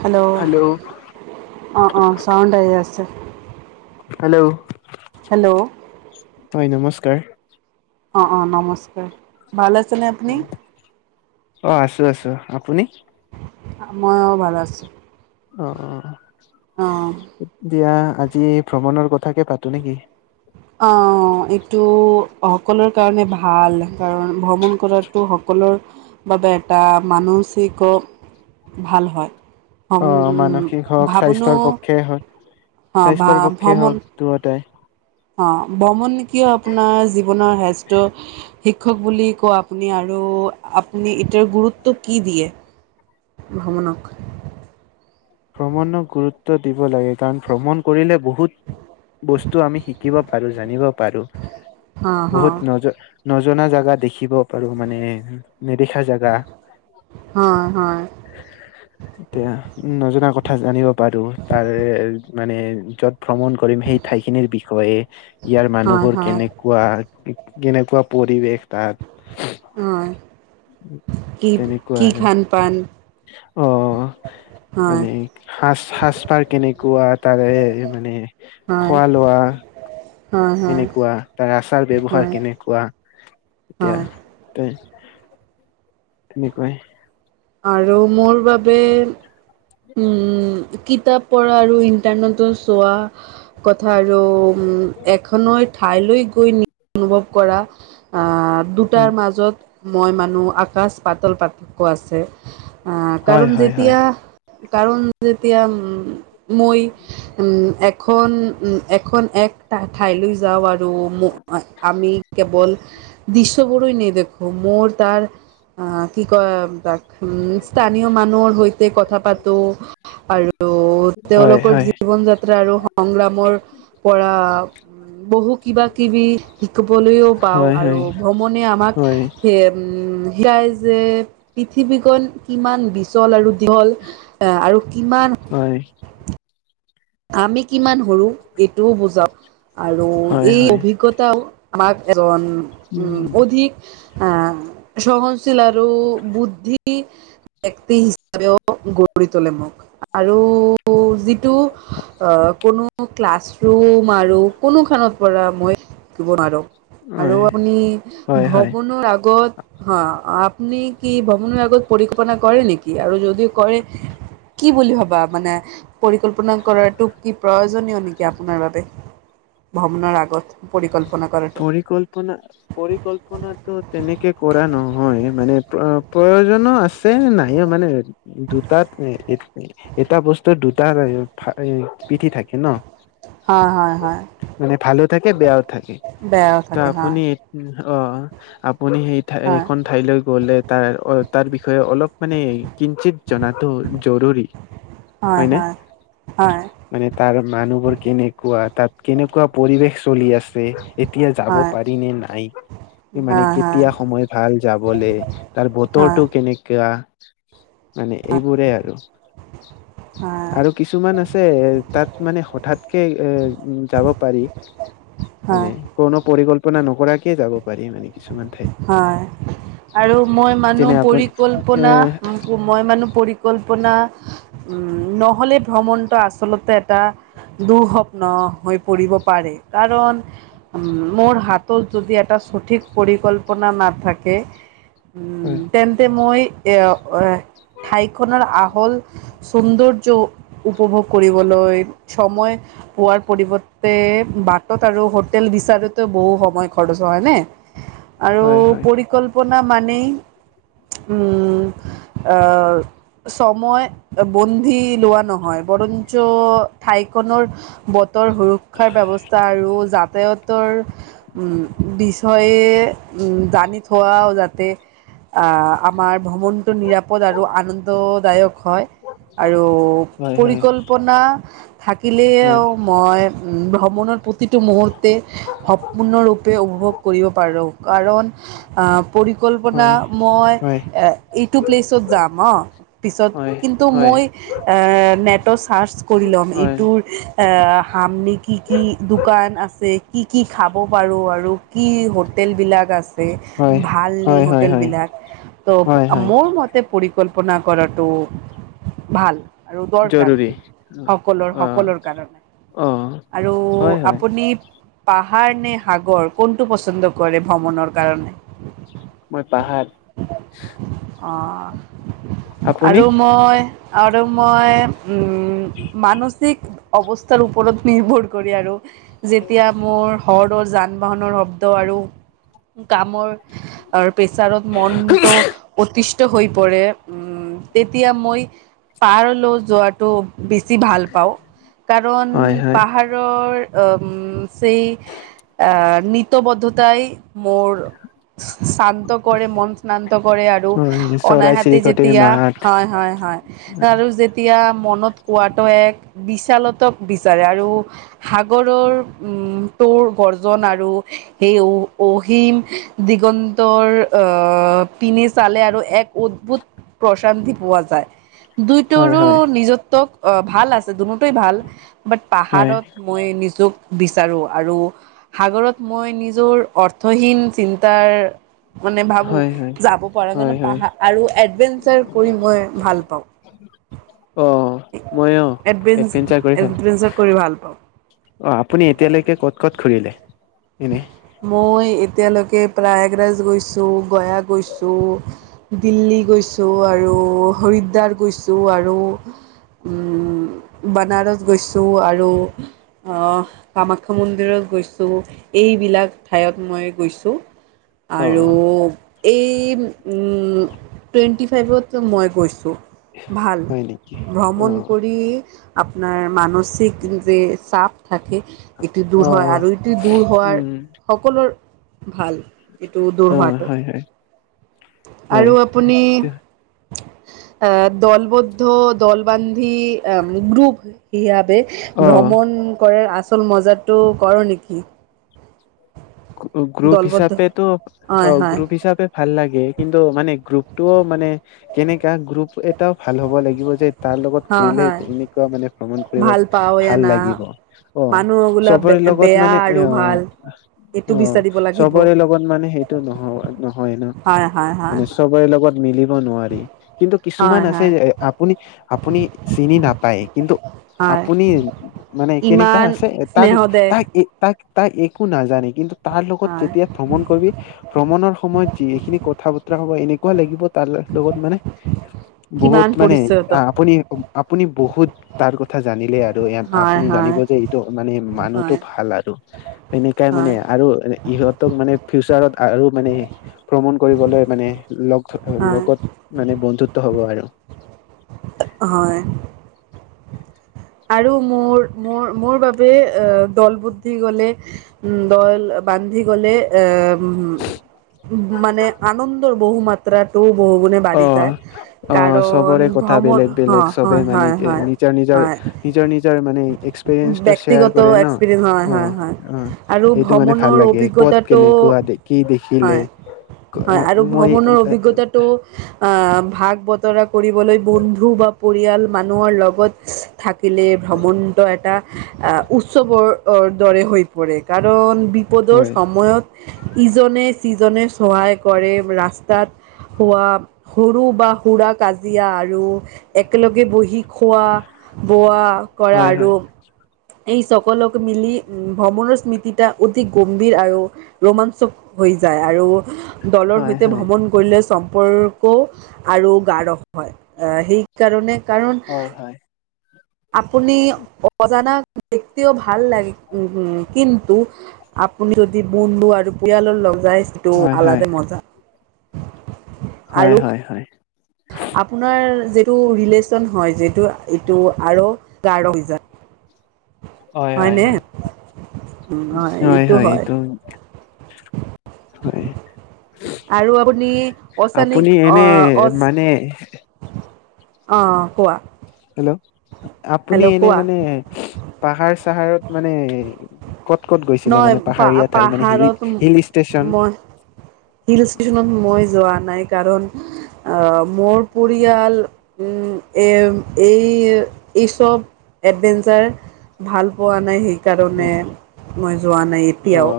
Hello অ অ sound আহি আছে। হেল্ল' হেল্ল' তই অ অ নমস্কাৰ ভাল আছেনে আপুনি। অ আছোঁ আছোঁ আপুনি? মই অ ভাল আছোঁ। অ অঁ অ দিয়া আজি ভ্ৰমণৰ কথাকে পাতোঁ নেকি? অ এইটো সকলোৰে কাৰণে ভাল কাৰণ ভ্ৰমণ কৰাতো সকল- সৰ বাবে এটা মানসিক ভাল হয়। অ মানসিক উম হওক ভাবনো। স্বাস্থ্যৰ পক্ষে হওক অ ভা স্বাস্থ্যৰ পক্ষে হওক ভ্ৰমণ। দুয়োটাই অ ব্ৰমনে কিয় আপোনাৰ জীৱনৰ হেড শিক্ষক বুলি ক আপুনি আৰু আপুনি এতিয়াৰ গুৰুত্ব কি দিয়ে। ভ্ৰমণক। ভ্ৰমণক গুৰুত্ব দিব লাগে কাৰণ ভ্ৰমণ কৰিলে বহুত বস্তু আমি শিক শিকিব পাৰো জানিব পাৰো অঁ অঁ বহুত নজ নজনা জেগা দেখিব পাৰো তাৰ মানে নেদেখা জাগা। হয় হয় এতিয়া উ নজ কথা জানিব পাৰোঁ তাৰে মানে য'ত ভ্ৰমণ কৰিম সেই ঠাইখিনিৰ বিষয়ে ইয়াৰ হয় মানুহবোৰ হয় কেনেকুৱা কেনেকোৱা পৰিৱেশ তাত। অ কি তেনেকুৱা কি আৰু খান পান। অ হয় মানে সাজ সাজ পাৰ কেনে- কোৱা তাৰে মানে হয় খোৱা লোৱা। হয় হয় কেনেকুৱা তাৰ আচাৰ ব্যৱহাৰ হয় কেনেকুৱা এতিয়া হয় ত? তেনেকুৱাই আৰু মোৰ বাবে উম কিতাপ পঢ়া আৰু ইন্টাৰনেটৰ চোৱা কথা আৰু এখনৈ ঠাইলৈ গৈ নি অনুভৱ কৰা। দুটাৰ হয় মাজত মই মানুহ আকাশ পাতল পাৰ্থক্য আছে। আহ হয় কাৰণ হয় যেতিয়া কাৰণ যেতিয়া উম। মই উম এখন উ এখন এক ঠাইলৈ যাওঁ আৰু আৰু আমি কেৱল দৃশ্যবোৰেই নেদেখো মোৰ তাৰ আহ কি কয় উ স্থানীয় মানুহৰ সৈতে কথা পাতো। আৰু হয় তেওঁলোকৰ হয় জীৱন যাত্ৰা আৰু সংগ্ৰামৰ পৰা বহু কিবা কিবি শিকিবলৈও পাওঁ হয় আৰু হয় ভ্ৰমণে আমাক হয় সেই সেয়াই যে পৃথিৱীখন কিমান বিচল আৰু দীঘল আৰু কিমান হয়। আমি কিমান সৰু এইটোও বুজাও। আৰু হয় এই হয় অভিজ্ঞতাও আমাক এজন উম অধিক আহ সহনশীল আৰু বুদ্ধি টি ব্যক্তি হিচাপেও গঢ়ি তোলিব আৰু যি তো অ কোনো ক্লাছৰুম আৰু কোনো খেনত পৰা মই দিব নোৱাৰোঁ। আৰু হয় আপুনি হয় হয় ভ্ৰমণৰ আগত হা আ আপুনি কি ভ্ৰমণৰ আগত পৰিকল্পনা কৰে নেকি আৰু যদিও কৰে। কি বুলি ভাবা মানে পৰিকল্পনা কৰাতো প্ৰয়োজনীয় নেকি আপোনাৰ বাবে ভ্ৰমণৰ আগত পৰিকল্পনা। কৰাটো পৰিকল্পনা পৰিকল্পনাটো তেনেকে কৰা ন। হয় মানে প্ৰয়োজনো আছে নাইও মানে দুটাত। এটা বস্তু দুটা পিঠি থাকে ন। হয় হয় হয় মানে ভালো থাকে বেয়াও থাকে। বেয়াও ত থাকে হা। আপুনি অ আপুনি সেই ঠাই এখন ঠাইলৈ গলে তাৰ অ তাৰ বিষয়ে অলপ মানে কিঞ্চিত জনাটো জৰুৰী। হয় নে হয় মানে তাৰ মানুহবোৰ কেনেকুৱা তাত কেনেকুৱা পৰিৱেশ চলি আছে এতিয়া যাব হয় পাৰিনে নাই। এই মানে হয় কেতিয়া হয় সময় ভাল যাবলে, তাৰ হয় বতৰটো কেনেকা মানে এইবোৰে আৰু। হয় আৰু কিছুমান আছে তাত মানে হঠাৎকে এ যাব পাৰি। মানে হয়। কোনো পৰিকল্পনা নকৰাকে যাব পাৰি মানে কিছুমান ঠাইত। হয় আৰু মই মানো যেনে আপুনি এ পৰিকল্পনা, মই মানো পৰিকল্পনা উম, নহলে ভ্ৰমণটো আচলতে এটা দূৰসপ্ন হৈ পৰিব পাৰে কাৰণ উ মোৰ হাতত যদি এটা চঠিক পৰিকল্পনা নাথাকে উ তেন্তে মই এও - অয়ে - ঠাইখনৰ আহল চৌন্দৰ্য উপভোগ কৰিবলৈ চময় পোৱাৰ পৰিৱৰ্তে বাটত আৰু হোটেল বিচাৰোতে বহু সময় খৰচ হয় হয়নে? আৰু হয় হয় পৰিকল্পনা মানেই, উম অ চময় বন্ধি লোৱা নহয়, বৰঞ্চ ঠাইখনৰ বতৰ সুৰক্ষাৰ ব্যৱস্থা আৰু যাতায়তৰ বিচয়ে এ জানি থোৱাও যাতে আ - আমাৰ ভ্ৰমণটো নিৰাপদ আৰু আনন্দদায়ক হয়। আৰু হয় হয় পৰিকল্পনা থাকিলেও হয় মই ভ্ৰমণৰ প্ৰতিটো মুহূৰ্তে সপূৰ্ণৰূপে উপভোগ অ পৰিকল্পনা হয় মই হয় এ - এইটো প্লেচত যাম অ' পিছত হয় কিন্তু ম হয় মই অ - নেট' চাৰ্চ কৰি লম হয় ইটোৰ সামনে কি কি দোকান আছে, কি কি খাব পাৰো আৰু কি হোটেল বিলাক আছে, হয় ভাল নি হয় হয় হয় হোটেল হয় বিলাক। ত' হয় হয় মোৰ মত তে পৰিকল্পনা কৰাটো ভাল। আৰু দৰকাৰ। জৰুৰী সকলৰ অ সকলৰ কাৰণে। অ আৰু হয় হয় আপুনি পাহাৰ নে সাগৰ কোনটো পচন্দ কৰে ভ্ৰমণৰ কাৰণে? মই পাহাৰ অ'। আপুনি আৰু মই আৰু মই উম মানচিক অৱস্থাৰো ওপৰত নিৰ্ভৰ কৰে আৰু যেতিয়া মোৰ হৰৰ জান বাহনৰ শব্দ আৰু কামৰ আৰু প্ৰেছাৰত মনটো অতিচ ত হৈ পৰে উম তেতিয়া মই পাহৰল' যোৱাটো বেছি ভাল পাওঁ কাৰণ হয় হয় পাহাৰৰ অম সেই অ নিতবদ্ধতাই মোৰ চা - চান্ত কৰে মন স্নান্ত কৰে আৰু হয় চৰাই অনাহেতে চিৰিকটিৰ যেতিয়া, মাত হয় হয়। হয় আৰু যেতিয়া মনত কোৱাটো এক বিচালতক বিচাৰে আৰু সাগৰৰ উম তোৰ বৰ্জন আৰু সেই অ - অহিম দিগন্তৰ অ পিন নি চালে আৰু এক অদ্ভুত প্ৰচান্তি পোৱা যায়। হয় দুইটুৰো হয় নিজত্বক অ ভাল আছে দুনো টোই‌ ভাল বাট হয় পাহাৰত মই নিজক বিচাৰো আৰু সাগৰত মই নিজৰ অৰ্থহীন চিন্তাৰ মানে ভাবো হয় হয় যাব পৰা হয় জানো হয় পাহা আৰু এডভেঞ্চাৰ কৰি মই ভাল পাওঁ। অ' মইওঁ এডভেঞ্চ এডভেঞ্চাৰ কৰি এডভেঞ্চাৰ কৰি ভাল পাওঁ থাকো। অ' আপুনি এতিয়ালৈকে ক'ত ক'ত ঘুৰিলে? মই এতিয়ালৈকে প্ৰায়াগৰাজ গৈছোঁ, গয়া গৈছোঁ, দিল্লী গৈছোঁ আৰ আৰু হৰিদ্বাৰ গৈছোঁ আৰু। বানাৰস গৈছোঁ আৰু কামাখ্যা মন্দিৰত। গৈছোঁ এইবিলাক ঠাইয়ত মই গৈছোঁ। অ আৰু এই টুৱেণ্টি ফাইভত মই গৈছোঁ। ভাল হয় নেকি অ ভ্ৰমণ কৰি আপোনাৰ মানসি সিক ৰূপে চাপ থাকে ইটো অ দূৰ হয় আৰু ইটো। দূৰ হোৱাৰ উম সকলো ভাল এইটো দূৰ অ হোৱাটো। হয় হয় আৰু হয় আপুনি। দলবদ্ধ দল বান্ধী গ্ৰুপ ইয়াত। অ ভ্ৰমণ কৰাৰ আচল মজাটো ক'ৰ নেকি। গ্ৰুপ দলবদ্ধ হিচাপেটো অ হয় হয় গ্ৰুপ হিচাপে ভাল লাগে কিন্তু মানে গ্ৰুপটোও মানে। কেনেকুৱা গ্ৰুপ এটাও ভাল হ'ব লাগিব যে। তাৰ লগত হয় ঘুৰিলে হয় এনেকুৱা মানে ভ্ৰমণ কৰিব ভাল পাওঁ ভাল লাগিব না অ মানুহগুলা চবৰে। লগত বেয়া মানে আৰু এওঁ। ভাল এইটো অ বিচাৰিব লাগিব চবৰে লগত মানে সেইটো নহ নহয় ন হয় হয় হয় মানে চবৰে লগ। মিলিব নোৱাৰি কিন্তু হয় কিছুমান আছে হয় যে আপুনি আপুনি চিনি নাপায় কিন্তু। হয় আপুনি মানে কেনেকা ইমান আছে তাক স্নেহ দে তাক তাক তাক একো নাজানে। কিন্তু তাৰ লগত হয় যেতিয়া ভ্ৰমণ কৰিবি ভ্ৰমণৰ সময়ত যিখিনি কথা বতৰা হ'ব এনে। কুৱা লাগিব তাৰ লগত মানে কিমান বহুত মানে পৰিচয় তই আপুনি আপুনি। বহুত তাৰ কথা জানিলে আৰু হয় আপুনি হয় জানিব যে এইটো মানে হয় মানুহটো ভাল আৰু। এনেকাই মানে। হয় আৰু ইহঁতক মানে ফিউচাৰত আৰু মানে ভ্ৰমণ কৰিবলৈ মানে লগ। হয় লগত মানে বন্ধুত্ব হ'ব আৰু। হয়। আৰু মোৰ- মোৰ -মোৰ বাবে দল বান্ধি গলে উ দল। বান্ধি গ'লে এ মানে আনন্দৰ বহু মাত্ৰাটো। বহু গুণে অ বাঢ়ি যায় অ কাৰণ চবৰে কথা বেলেগ ভ্ৰমণ বেলেগ চবে হয় মানে -হয় কি নিজৰ নিজৰ হয়। নিজৰ নিজৰ মানে। এক্সপিৰিয়েঞ্চটো শ্বেয়াৰ ব্যক্তিগত কৰে ন, এক্সপিৰিয়েঞ্চ হয় অ হয় হয় -অ আৰু সেইটো মানে ভ্ৰমণৰ ভাল লাগে ক'ত অভিজ্ঞতাটো কেনেক। কুৱা দেখি দেখিলে। হয় হয় আৰু মই ভ্ৰমণৰ অভিজ্ঞতাটো। ভাগ বতৰা কৰিবলৈ বন্ধু বা পৰিয়াল মানুহৰ লগত থাকিলে। ভ্ৰমণ। এটা উৎসৱৰ দৰে হৈ পৰে কাৰণ বিপদৰ হয় সময়ত। ইজনে সিজনে চহায় কৰে ৰাস্তাত। হোৱা সৰু বা সুৰা কাজিয়া আৰু একেলগে বহি। খোৱা বোৱা কৰা হয় আৰু। এই চকলক মিলি উ ভ্ৰমণৰ স্মৃতিটা অধিক গম্ভীৰ আৰু ৰোমাঞ্চক হৈ। যায় আৰু দলৰ হয় সৈতে হয় ভ্ৰমণ কৰিলে চব। সম্পৰ্ক আৰু গাঢ় হয় সেইকাৰণে কাৰণ। হয় হয় আপুনি অজানাক দেখিও ভাল লাগে উম উম্। কিন্তু আপুনি যদি বন্ধু আৰু পৰিয়ালৰ লগত। ৰাইজটো হয় হয় আলাদে মজা। হয় আৰু হয় হয়। আপোনাৰ যিটো ৰিলেচন হয় যিটো এইটো আৰু। গাঢ় হৈ যায়। হয় হয় হয়নে হয় হয় হয় এইটো। হয়। আৰু আপুনি অচানিক আপুনি অ এনে অচ মানে। অ কোৱা। হেল্ল' আপুনি হেল্ল' এনে কোৱা মানে, পাহাৰ চাহাৰত মানে। ক'ত ক'ত গৈছিলে নহয় মানে পা পাহাৰীয়া ঠাই মানে, হিল পাহাৰত হিল ষ্টেচন। মই হিল ষ্টচনত মই যোৱা নাই কাৰণ। আহ মোৰ পৰিয়াল, উম এ এই এইচব। এডভেঞ্চাৰ, ভাল পোৱা নাই শিক। কাৰণে হয় মই যোৱা নাই অ এতিয়াও।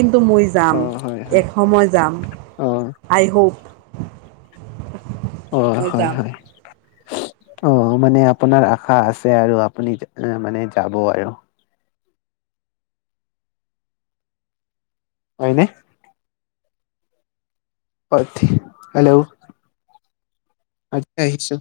কিন্তু মই অ হয় হয় যাম। অ খুব। অ হয় হয়। অ মানে আপোনাৰ আশা আছে আৰু আপুনি মানে যাব আৰু। হয়নে। অ হেল্ল'। আমি আহিছো।